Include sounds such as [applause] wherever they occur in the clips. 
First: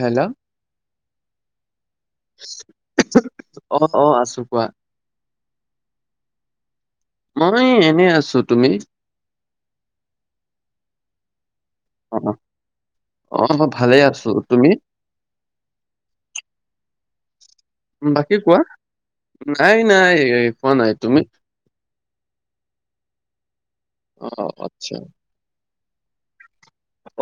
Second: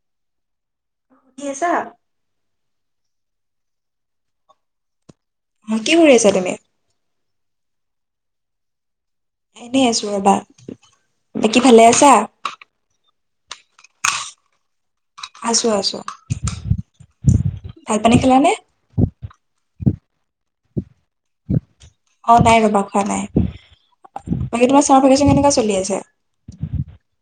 Hello কি আছা? অ অ আছো কোৱা। অ, কি কৰি আছা তুমি? মই এনেই আছো, তুমি? এনেই আছো ৰবা, বাকী ভালে আছা? অ অ মই ভালে আছো, তুমি? আছো, আছো। ভাত পানী বাকী খালানে? কোৱা, নাই নাই খোৱা নাই তুমি? অ নাই ৰবা খোৱা নাই, অ তুমি তোমাৰ আচ্ছা চামাৰভেকেশ্যন কেনেকুৱা চলি আছে?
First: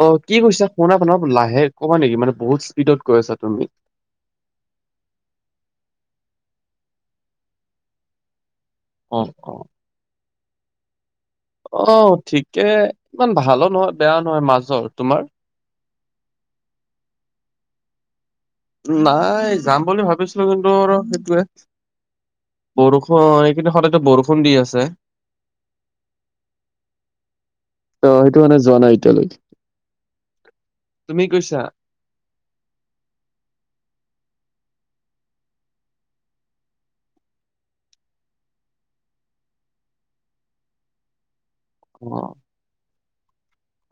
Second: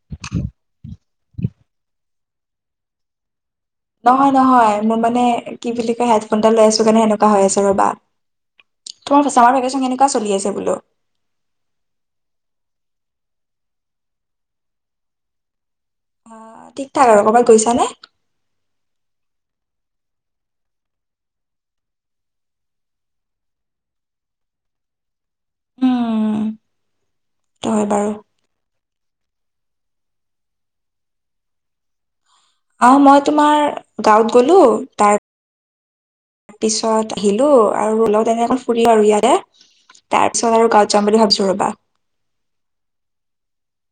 অ কি কৰিছা, ফোন অলপ লাহে কবা নেকি মানে বহুত স্পীডত কৈ আছা তুমি। নহয় নহয় মোৰ মানে কি বুলি কয় হেডফোন ডাল লৈ আছো কাৰণে হেনেকুৱা হৈ আছে ৰ'বা। অ তোমাৰ অ চামাৰ ভেকেশ্যন কেনেকুৱা চলি আছে বোলো? অ ঠিকেই ইমান ভালো নহয় বেয়া নহয় মাজৰ, তোমাৰ? অ ঠিক ঠাক আৰু ক'ৰবাত গৈছানে? নাই যাম বুলি ভাবিছিলো কিন্তু আৰু সেইটোৱে - বৰষুণ এই কেইদিন সদায়তো বৰষুণ দি আছে। উম সেইটো হয় অ বাৰু। সেইটো কাৰণে যোৱা নাই এতিয়ালৈকে, তুমি গৈছা? অ মই তোমাৰ গাঁৱত গলো। তাৰ - পিছত আহিলো আৰু লগত তেনে ফুৰিলো আৰু ইয়াতে। তাৰ পিছত আৰু গাঁৱত যাম বুলি ভাবিছো ৰবা। অ।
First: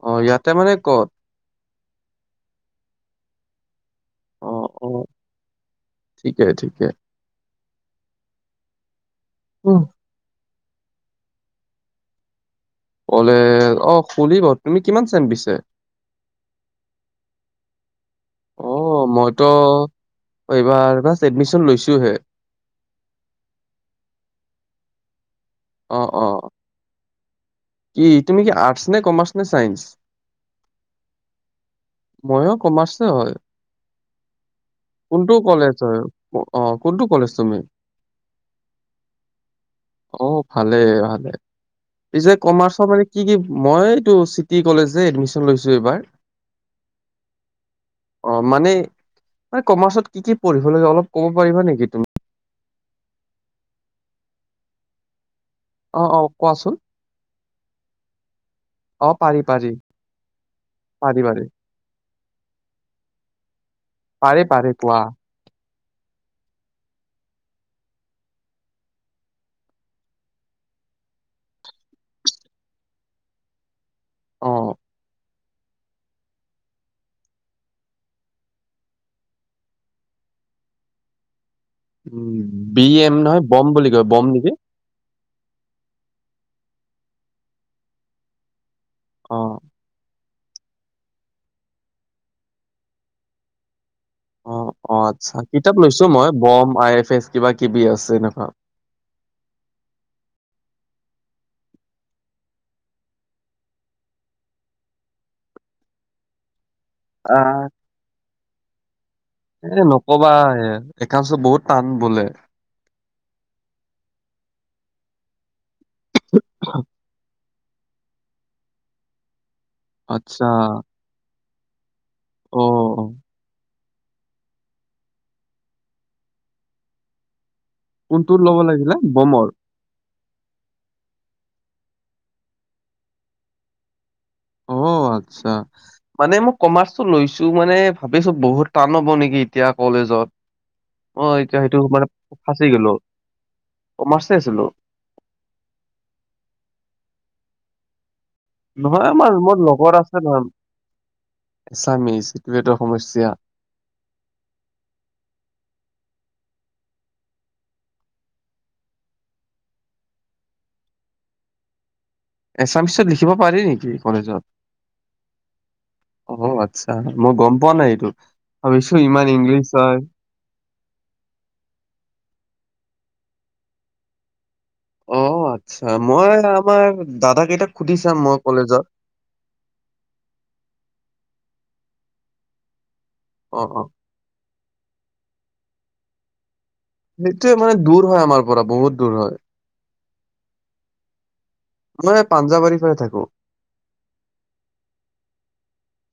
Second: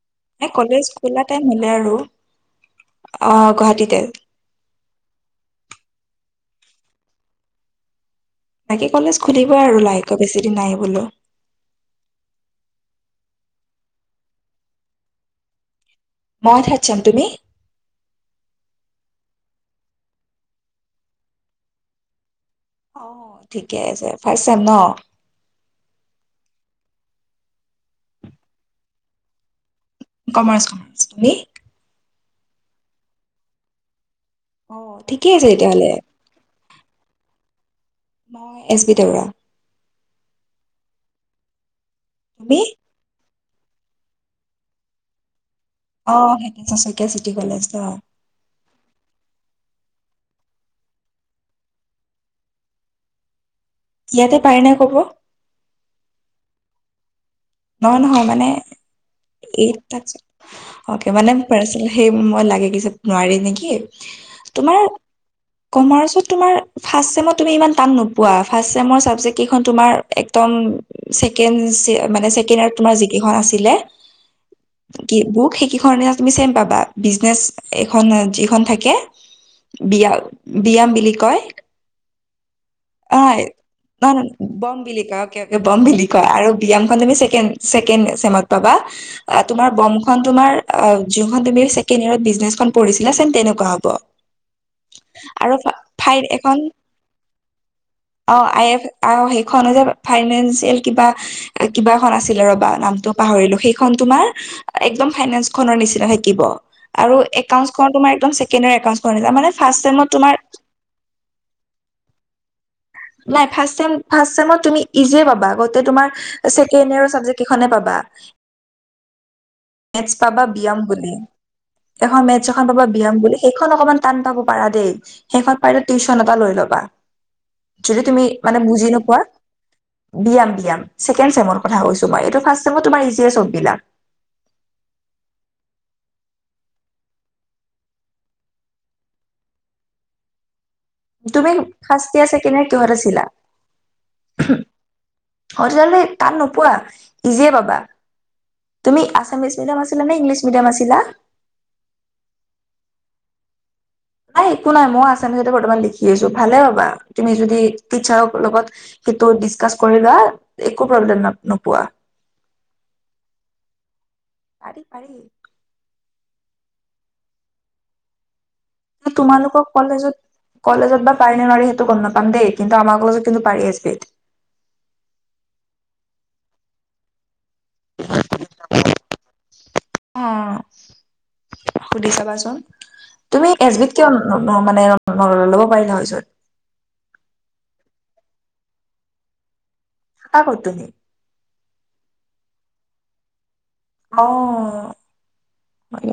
অ এ ইয়াতে মানে কলেজ ক'ত খোলা টাইম হলে আৰু অ গুৱাহাটীতে। অঁ অঁ ঠিকেই ঠিকেই। তাকে কলেজ খুলিবই আৰু উম। লাহেকে বেছি দিন নাই বোলো। কলেজ অ খুলিব, তুমি কিমান চেম পিছে? মই থাৰ্ট চেম, তুমি? অ মইতো এইবাৰ যাষ্ট এডমিশ্যন লৈছোহে। অ ঠিকে আছে ফাষ্ট চেম ন? অ অ। কি তুমি কি আৰ্টচ নে, কমাৰ্চ নে, চাইন্স? কমাৰ্চ কমাৰ্চ, তুমি? মইয়ো কমাৰ্চে হয়, অ ঠিকে কোনটো আছে তেতিয়াহ'লে কলেজৰ? অ, কোনটো কলেজ তুমি? মই এছ বি দেউৰা। অ ভালেই ভালে, পিছে তুমি কমাৰ্চৰ মানে - কি কি মই এইটো চিটি কলেজ এডমিশ্যন - লৈছো এইবাৰ। অ সেইটো হিতেশ্বৰ শইকীয়া চিটি কলেজ ন। অ মানে, মানে কমাৰ্চত কি কি পঢ়িব লাগে অলপ ক'ব পাৰিবা নেকি তুমি? ইয়াতে পাৰে নে কব? অ অ কোৱাচোন। নহয় নহয় মানে, অ' পাৰি পাৰি এই পাৰ্চনেল অকে পাৰি মানে পাৰি মোৰ পাৰ্চনেল - সেই মই লাগে কিজান নোৱাৰি নেকি! পাৰি পাৰি তোমাৰ কোৱা। কমাৰ্চত তোমাৰ - ফাৰ্ষ্ট চেমত তুমি ইমান টান নোপোৱা ফাৰ্ষ্ট চেমৰ চাবজেক্ট কেইখন তোমাৰ একদম ছেকেণ্ড চে মানে ছেকেণ্ড ইয়েৰৰ তোমাৰ যিকেইখন আছিলে অ'। কি বুক সেই কিখন ইয়াত তুমি চেম পাবা বিজনেচ এইখন যিখন থাকে। বিয়া বিয়াম বুলি কয়। উম, বি এম অ নহয় বম বুলি কয় নহয় বম নহয় নেকি? বম বিলিকা। বমবিলিকা আৰু বিয়ামখন তুমি ছেকেণ্ড ছেকেণ্ড চেমত পাবা, আ অ', তোমাৰ বম খন তোমাৰ আ যোনখন তুমি ছেকেণ্ড ইয়াৰত বিজনেচখন পঢ়িছিলা চেম তেনেকুৱা হ'ব। অ অ আচ্ছা আৰু কিতাপ লৈছো ফাইল মই এখন বম আই এফ এছ কিবা কিবি আছে এনেকুৱা। আও সেইখনে যে ফাইনেঞ্চিয়েল কিবা কিবা খন আছিলে ৰ'বা নামটো পাহৰিলো সেইখন তোমাৰ একদম ফাইনেন্স খনৰ নিচিনা থাকিব। আৰু আহ, একাউণ্টচখন তোমাৰ একদম ছেকেণ্ড ইয়েৰ একাউণ্টচখনৰ নিচিনা মানে এ ফাৰ্ষ্ট ছেমত নকবা তোমাৰ একাউণ্টচটো বহুত টান বোলে। নাই ফাৰ্ষ্ট চেম ফাৰ্ষ্ট চেমত তুমি ইজিয়ে পাবা, গোটেই তোমাৰ ছেকেণ্ড ইয়েৰৰ চাবজেক্ট কেইখনে পাবা, নেক্সট্ আচ্ছা পাবা ব্যয়াম বুলি। এখন মেটচ অ', এখন পাবা অ। ব্যয়াম বুলি সেইখন অকমান টান পাব পাৰা দেই, সেইখনত পাৰিলে টিউশচন এটা লৈ ল'বা। যদি তুমি কোনটোৰ ল'ব মানে বুজি লাগিলে নোপোৱা বমৰ? ব্যায়াম ব্যায়াম ছেকেণ্ড চেমৰ কথা কৈছো মই এইটো ফাৰ্ষ্ট চেমত তোমাৰ ইজিয়ে চব বিলাক। ঔ আচ্ছা। মানে মই কমাৰ্চটো লৈছো মানে ভাবিছো বহুত টান হ'ব নেকি এতিয়া কলেজত। অ', তুমি এতিয়া সেইটো মানে ফাৰ্ষ্ট ইয়েৰ ছেকেণ্ড ফাঁচি ইয়েৰ গ'লো কিহত আছিলা? কমাৰ্চে আছিলো। অঁ তেতিয়া হলে টান নোপোৱা ইজিয়ে পাবা। তুমি নহয় আমাৰ আছামিছ মোৰ মিডিয়াম আছিলা নে ইংলিছ মিডিয়াম আছিলা? এছামিচ সেইটোৱেটো সমস্যা। নাই একো নাই মইও আছামিচতে বৰ্তমান লিখি আছো ভালে পাবা তুমি যদি টিচাৰক লগত কিন্তু ডিচকাচ কৰিবা একো প্ৰব্লেম ন নোপোৱা। এছামিচত লিখিব পাৰি নেকি কলেজত? পাৰি পাৰি অ আচ্ছা মই গম পোৱা নাই এইটো, ভাবিছো ইমান তোমালোকৰ ইংলিছ হয়। কলেজত কলেজত বা পাৰি নে নোৱাৰি সেইটো গম নাপাম দেই, কিন্তু আমাৰ কলেজত কিন্তু পাৰি এছ বিত। আচ্চা মই আমাৰ দাদা কেইটাক সুধি চাম মই কলেজত। অঁ সুধি চাবাচোন, তুমি অ' এছ অ' বিত কিয় ন ন মানে ল'ব পাৰিলা হয়চোন। সেইটোৱে মানে দূৰ হয় আমাৰ পৰা বহুত দূৰ হয়। থাকা কত তুমি? মই সে পাঞ্জাবাৰী ফালে থাকো। অ।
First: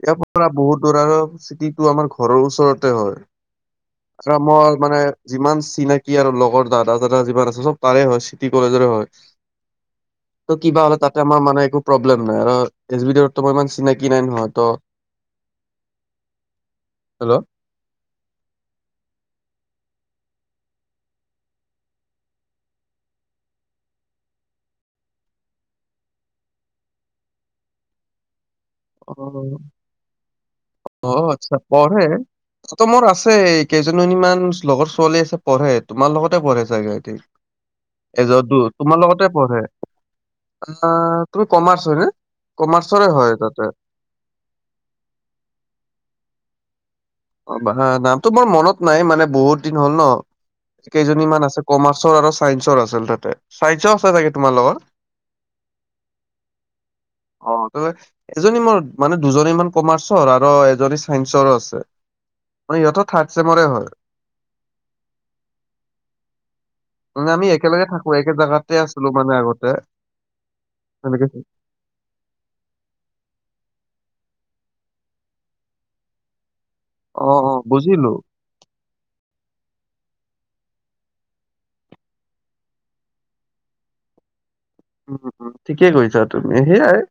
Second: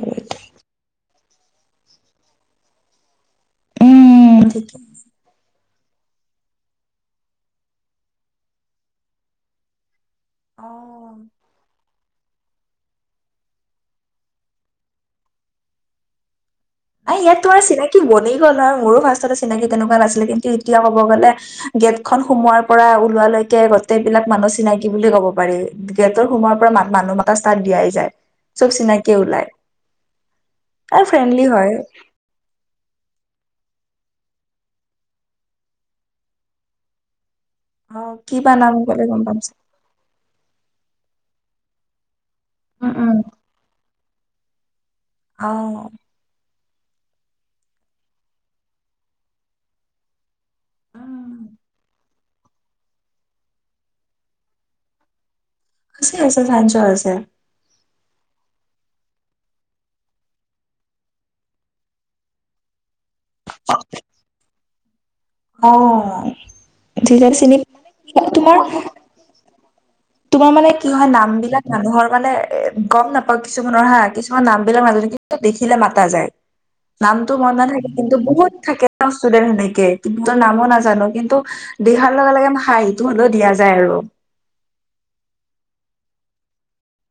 ইয়াৰ পৰা বহুত দূৰ আৰু চিটিটো আমাৰ ঘৰৰ ওচৰতে হয়। উম আৰু ঠিকে মই মানে যিমান চিনাকি আৰু লগৰ দাদা চাদা যিমান আছে চব তাৰে হয় চিটি কলেজৰে হয়। ত অ কিবা হ'লে তাত আমাৰ মানে একো প্ৰব্লেম নাই, আৰু এছ বি দিওতো মই ইমান চিনাকি নাই নহয়। ত আৰে হেল্ল' ইয়াত তোমাৰ চিনাকি বনি গ'ল হয়, মোৰো ফাৰ্ষ্টতে চিনাকি তেনেকুৱা নাছিলে কিন্তু এতিয়া কব গ'লে গেটখন সোমোৱাৰ পৰা ওলোৱালৈকে গটেই বিলাক মানুহ চিনাকি বুলি ক'ব পাৰি। গেটৰ সোমোৱাৰ পৰা মা মানুহ মতা ষ্টাৰ্ট দিয়াই যায়। চব চিনাকিয়ে ওলাই অ' আৰু ফ্ৰেণ্ডলি হয়। হয় তাতে মোৰ আছেই কেইজনীমান লগৰ ছোৱালী আছে পঢ়ে তোমাৰ লগতে পঢ়ে চাগে সিহতি অ এ কিবা যদু নাম তোমাৰ ক'লে গম লগতে পাম পঢ়ে চাগে অ তুমি কমাৰ্চ হয় নে উম কমাৰ্চৰে উম হয় তাতে অ নামটো মোৰ মনত নাই মানে বহুত দিন হ'ল ন কেইজনী মান উম। আছে কমাৰ্চৰ আৰু চাইঞ্চৰ আছিল তাতে চাইঞ্চৰ আছে চাগে তোমাৰ লগৰ আছে আছে চাইঞ্চৰ আছে অ তাত এজনী মোৰ মানে দুজনী মান কমাৰ্চৰ আৰু এজনী চাইন্সৰ আছে মানে ইহঁতেও থাৰ্ড চছেমৰে হয় অ তেতিয়া আমি চিনি একেলগে থাকো একে তোমাৰ জেগাতে আছিলো মানে আগতে তোমাৰ মানে কি হয় তেনেকে নাম বিলাক মানুহৰ মানে এ গম নাপাও কিছুমান হা কিছুমান নাম বিলাক মাজতে কিন্তু দেখিলে মাতা যায় নামটো অ', মন অ' নাথাকে বুজিলো। কিন্তু বহুত থাকে চব ষ্টুডেন্ট সেনেকে কিন্তু ত নামো নাজানো কিন্তু দিহাৰ লগে লগে হাঁহিটো হলেও দিয়া যায় আৰু উম ঠিকেই কৰিছা তুমি সেয়াই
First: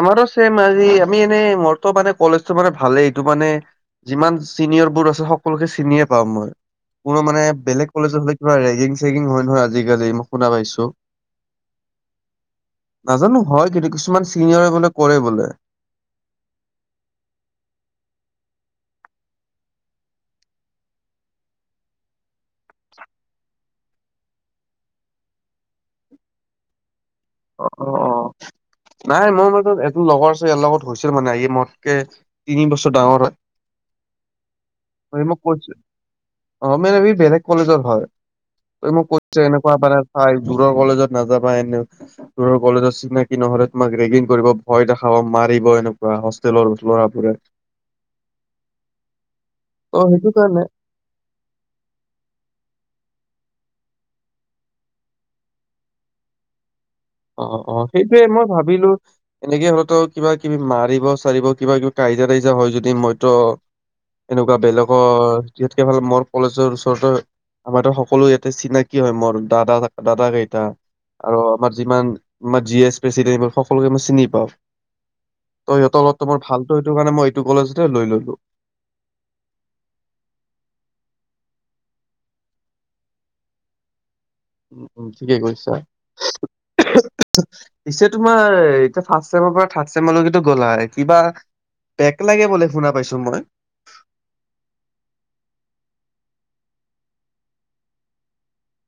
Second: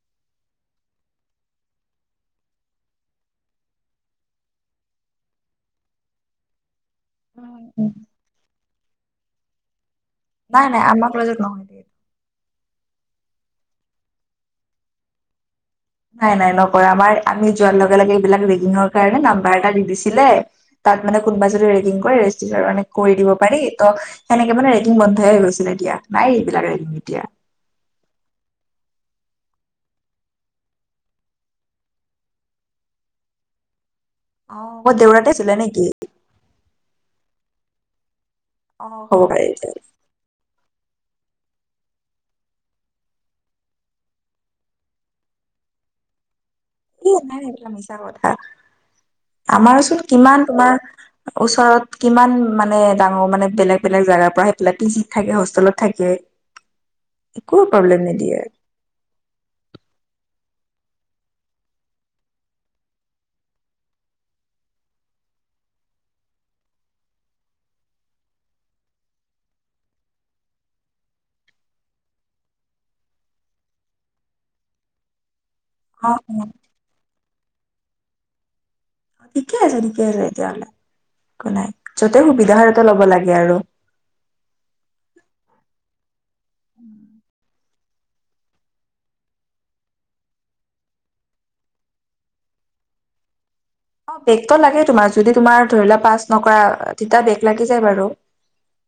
আমাৰো চেমেই আজি আমি এনেই মোৰতো মানে কলেজটো মানে ভালেই এইটো মানে যিমান চিনিয়ৰ বোৰ আছে সকলোকে চিনিয়ে পাওঁ মই কোনো মানে বেলেগ কলেজ হলে কিবা ৰেগিং চেগিং হয় নহয় আজিকালি শুনা নাই পাইছো নাই আমাৰ কলেজত নহয় দে। নাজানো হয় কিন্তু কিছুমান চিনিয়ৰে বোলে কৰে বোলে নাই নাই নকৰা আমাৰ আমি যোৱাৰ লগে লগে এইবিলাক ৰেগিঙৰ কাৰণে নাম্বাৰ এটা দি দিছিলে তাত মানে কোনোবা যদি ৰেগিং কৰে ৰেজিষ্টাৰ কৰি দিব পাৰি ত সেনেকে মানে ৰেগিং বন্ধই হৈ গৈছিল এতিয়া নাই এইবিলাক ৰেগিং এতিয়া অ', অ', নাই মই মাজত এজন লগৰ আছে ইয়াৰ লগত হৈছিল মানে হি মতকে তিনি বছৰ ডাঙৰ হয় অ' সি দেউৰাতে মোক আছিলে কৈছে নেকি? অ মেম ই বেলেগ কলেজত হয় তই অ', মোক হ'ব কৈছ পাৰে এনেকুৱা বাৰে চাই দূৰৰ কলেজত নাযাবা এনেও তোৰ কলেজৰ চিনাকি নহলে তোমাক ৰেগিং কৰিব ভয় দেখাব মাৰিব এনেকুৱা হোষ্টেলৰ এ ল'ৰাবোৰে নাই নাই সেইবিলাক মিছা কথা আমাৰচোন ত' সেইটো কিমান কাৰণে তোমাৰ ওচৰত কিমান মানে ডাঙৰ মানে বেলেগ বেলেগ জাগাৰ পৰা আহি পেলাই পি জিত থাকে হোষ্টেলত থাকে [unintelligible] অ অ প্ৰব্লেম সেইটোৱে নিদিয়ে মই ভাবিলো এনেকে হলেতো কিবা কিবি মাৰিব চাৰিব কিবা কিবি কাজিয়া তাজিয়ি হয় যদি মইত এনেকুৱা বেলেগৰ যি হাতকে ফালে মৰ কলেজৰ ওচৰতে আমাৰ টো সকলো ইয়াতে চিনাকি হয় মোৰ দাদা দাদা কেইটা আৰু আমাৰ যিমান আমাৰ জি এ প্ৰেচিডেন সকলোকে মই চিনি পাওঁ ত সিহঁত অ', লগতো মোৰ অ', ভাল ত সেইটো কাৰণে মই এইটো কলেজতে লৈ ললো ঠিকে আছে ঠিকে আছে এতিয়া হলে একো নাই য'তে সুবিধা হয় তাতে ল'ব লাগে আৰু উম উম ঠিকেই কৈছা পিছে তোমাৰ এতিয়া ফাৰ্ষ্ট চেমৰ পৰা থাৰ্ড চেম লৈকে টো গ'লা কিবা বেক লাগে বুলে শুনা পাইছো মই অ বেগত লাগে তোমাৰ যদি তোমাৰ ধৰি লোৱা পাছ নকৰা তেতিয়া বেগ লাগি যায় বাৰু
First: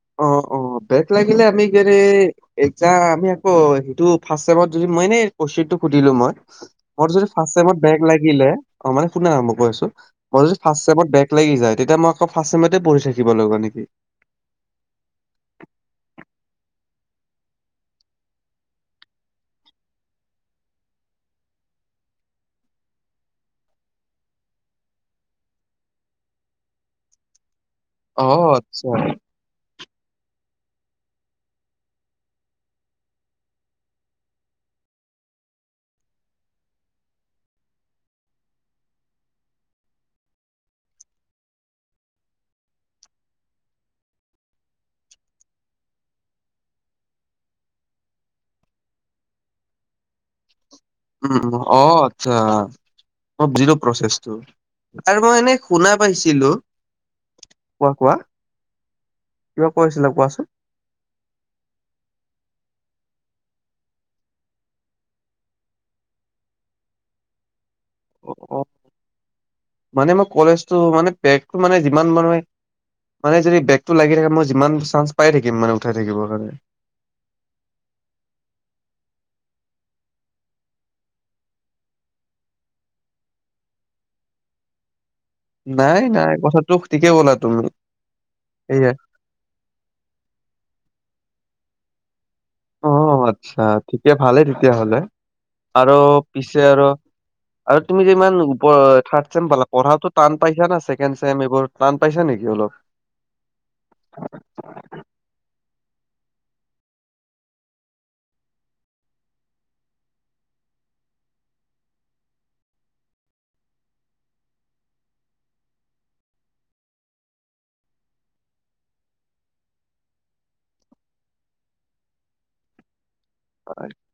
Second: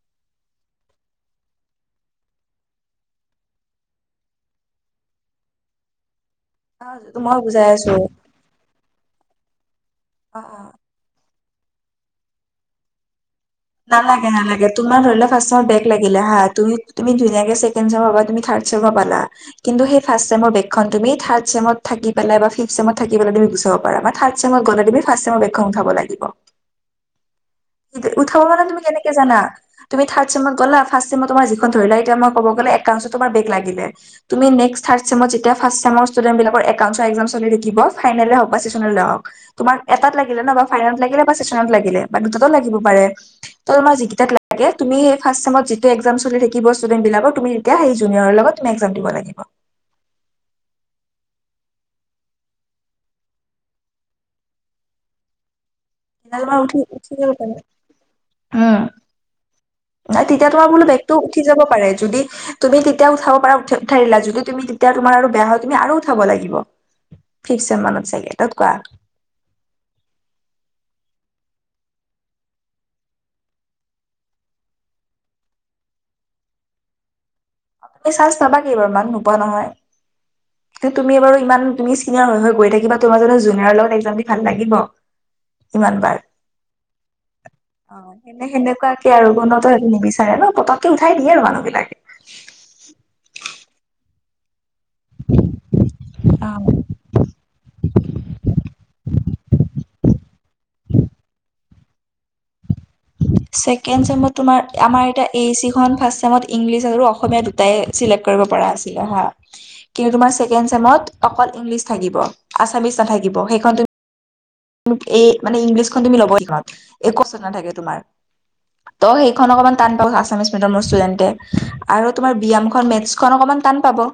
[inaudible] ব্ৰেক লাগিলে, আমি [unintelligible] এক্সাম, আমি আকৌ সেইটো, ফাৰ্ষ্ট ছেমত যদি মই, এনেই কোৱেছনটো সুধিলোঁ, মই। মোৰ অ', যদি মই ফাৰ্ষ্ট বুজাই ছেমত আছো ব্ৰেক লাগিলে, অ'! মানে শুনা? মই কৈ আছোঁ। মই অ', যদি, অ'। ফাৰ্ষ্ট ছেমত ব্ৰেক লাগি যায়, তেতিয়া মই আ'ক ফাৰ্ষ্ট ছেমতে, পঢ়ি থাকিব লাগিবনে? নালা নালাগে, নালাগে। তোমাৰ ধৰি লোৱা, ফাৰ্ষ্ট ছেমত ব্ৰেক লাগিল হা! তুমি ধুনীয়াকে, ছেকেণ্ড ছেমৰ পৰা, থাৰ্ড ছেম পালা। কিন্তু, সেই ফাৰ্ষ্ট ছেমৰ, ব্ৰেক খন তুমি, থাৰ্ড ছেমত থাকি পেলাই বা ফিপ্ট ছেমত থাকি পেলাই, তুমি গুচাব পাৰা। ফাৰ্ড ছেমত গ'লে তুমি, ফাৰ্ষ্ট ছেমৰ ব্ৰেক খন উঠাব লাগিব। উঠাব অ', মানে, তুমি আচ্ছা কেনেকে, জানা? তুমি থাৰ্ড ছেমত গ'লা, ফাৰ্ষ্ট ছেমত তোমাৰ যিখন ধৰি লোৱা, এতিয়া মই ক'ব গ'লে, [unintelligible] তোমাৰ ব্ৰেক লাগিলে। তুমি নেক্সট থাৰ্ড ছেমত যেতিয়া, ফাৰ্ষ্ট ছেমৰ ষ্টুডেণ্ট বিলাকৰ, একাউঞ্চৰ একজাম চলি থাকিব, ফাইনেলে হওঁক বা চেচনেলে হওঁক। তোমাৰ এটাত লাগিলে ন' ফাইনেলত লাগিলে বা চেচনেলত লাগিলে বা দুটাতো লাগিব পাৰে! ত' তোমাৰ যি কেইটাত লাগে, তুমি ফাৰ্ষ্ট ছেমত যেতিয়া, একজাম চলি থাকিব ষ্টুডেণ্ট বিলাকৰ, তুমি তেতিয়া, সেই জুনিয়ৰ লগত তুমি একজাম দিব লাগিব। উম, উম। অ' আচ্ছা! অ' বুজিলোঁ প্ৰচছটো। আৰু মই এনে, শুনা পাইছিলো কোৱা কোৱা [unintelligible] উম! কিবা কৈছিলা, কোৱাচোন? ত' উঠি যাব পাৰে, যদি তুমি তেতিয়া, উঠাব পাৰা উঠাই দিয়া। যদি তুমি, তেতিয়া তোমাৰ আৰু বেয়া হয়, তুমি আৰু উঠাব লাগিব। পিষ্ট ছেম মানত চাগে, অ', [unintelligible] মানে মই কলেজতটো, মানে, ব্ৰেকটো মানে যিমান মাৰোৱে মানে যদি, ব্ৰেকটো লাগি থাকে, মই যিমান চান্স পাই থাকিম, মানে উঠাই থাকিবৰ কাৰণে। তুমি চান্স পাবা কেইবাৰমান, নোপোৱা নহয়। তুমি বাৰু ইমান, তুমি চিনিয়ৰ হৈ গৈ থাকিবা, তোমাৰ যানো জুনিয়ৰ লগত একজাম দি ভাল লাগিব! ইমান নাই বাৰ। নাই কথাটো ঠিকে ক'লা তুমি অ'! সেনে সেয়া সেনেকুৱাকে আৰু কোনো ত' নিবিচাৰে ন'! পতককে উঠাই দিয়ে, মানুহ বিলাকে। অ আচ্ছা! ঠিকে ভালেই তেতিয়য়াহ'লে আৰু পিছে অ আৰু আৰু তুমি যে, ইমান ওপৰ, থাৰ্ড ছেম পালা, পঢ়াটো টান পাইছানে, ছেকেণ্ড ছেম এইবোৰ, টান পাইছে নেকি অলপ? ছেকেণ্ড ছেমত তোমাৰ, আমাৰ এতিয়া, এ এ চি খন ফাৰ্ষ্ট টাইমত ইংলিছ আৰু অসমীয়া দুটাই, চিলেক্ট কৰিব পৰা আছিলে, হা। কিন্তু, তোমাৰ ছেকেণ্ড ছেমত, অকল ইংলিছ থাকিব, আছামিছ নাথাকিব। সেইখন তুমি এই, মানে ইংলিছখন তুমি ল'বই লাগিব, [unintelligible] নাথাকে, তোমাৰ। ত' সেইখন অকমান টান পাব আছামিছ মিডিয়ামৰ ষ্টুডেন্টে! আৰু তোমাৰ ব্যয়ামখন, মেটচ খন অকণমান টান পাব।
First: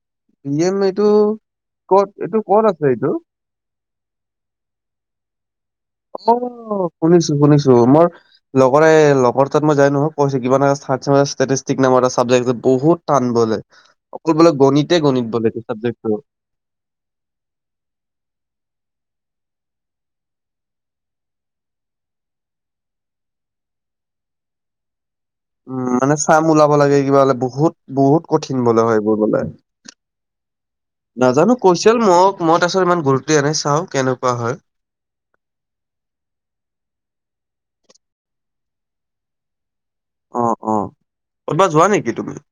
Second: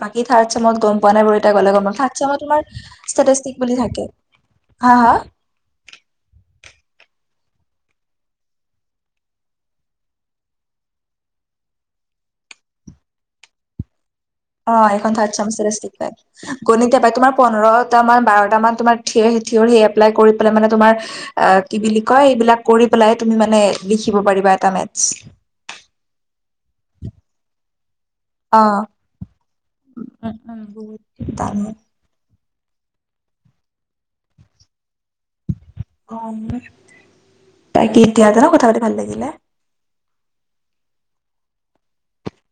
বাকী, থাৰ্ড বি এম ছেমত গম এইটো পোৱা নাই বাৰু। এতিয়া, গ'লে গম পাম। ক'ত থাৰ্ড এইটো ছেমত ক'ত আছে তোমাৰ, এইটো ষ্টেটিষ্টিক বুলি থাকে। হা হা? অ'! শুনিছোঁ-শুনিঁছো। মই লগৰে, লগৰ তাত মই যাই নহয়, কৈছে! কিবা এটা ষ্টেটিষ্টিক বহুত টান বোলে! অকল বোলে অ'! গণিতে এইখন গণিত থাৰ্ছ বোলে এইটো চেমিষ্টাৰ চাবজেক্টটো। [unintelligible] গণিতে পাই, তোমাৰ পোন্ধৰটা মান- বাৰটা মান, তোমাৰ, থিয়ৰি এপ্লাই কৰি পেলাই মানে, তোমাৰ আঁ কি বুলি কয়! এইবিলাক কৰি পেলাই, তুমি মানে, লিখিব পাৰিবা এটা মেটচ। উম, মানে, চাম ওলাব লাগে, কিবা বোলে বহুত, বহুত কঠিন অ বোলে হয়, এইবোৰ বোলে! উম উম বহুত নাজানোঁ, কৈছিল। মোক মই তাৰপিছত ইমান গুৰুত্বে দিয়া নাই, চাওঁ কেনেকুৱা হয়। অঁ, তাকে এতিয়া ন কথা পাতি ভাল লাগিলে। অ' অ' ক'ৰবাত যোৱা নেকি তুমি?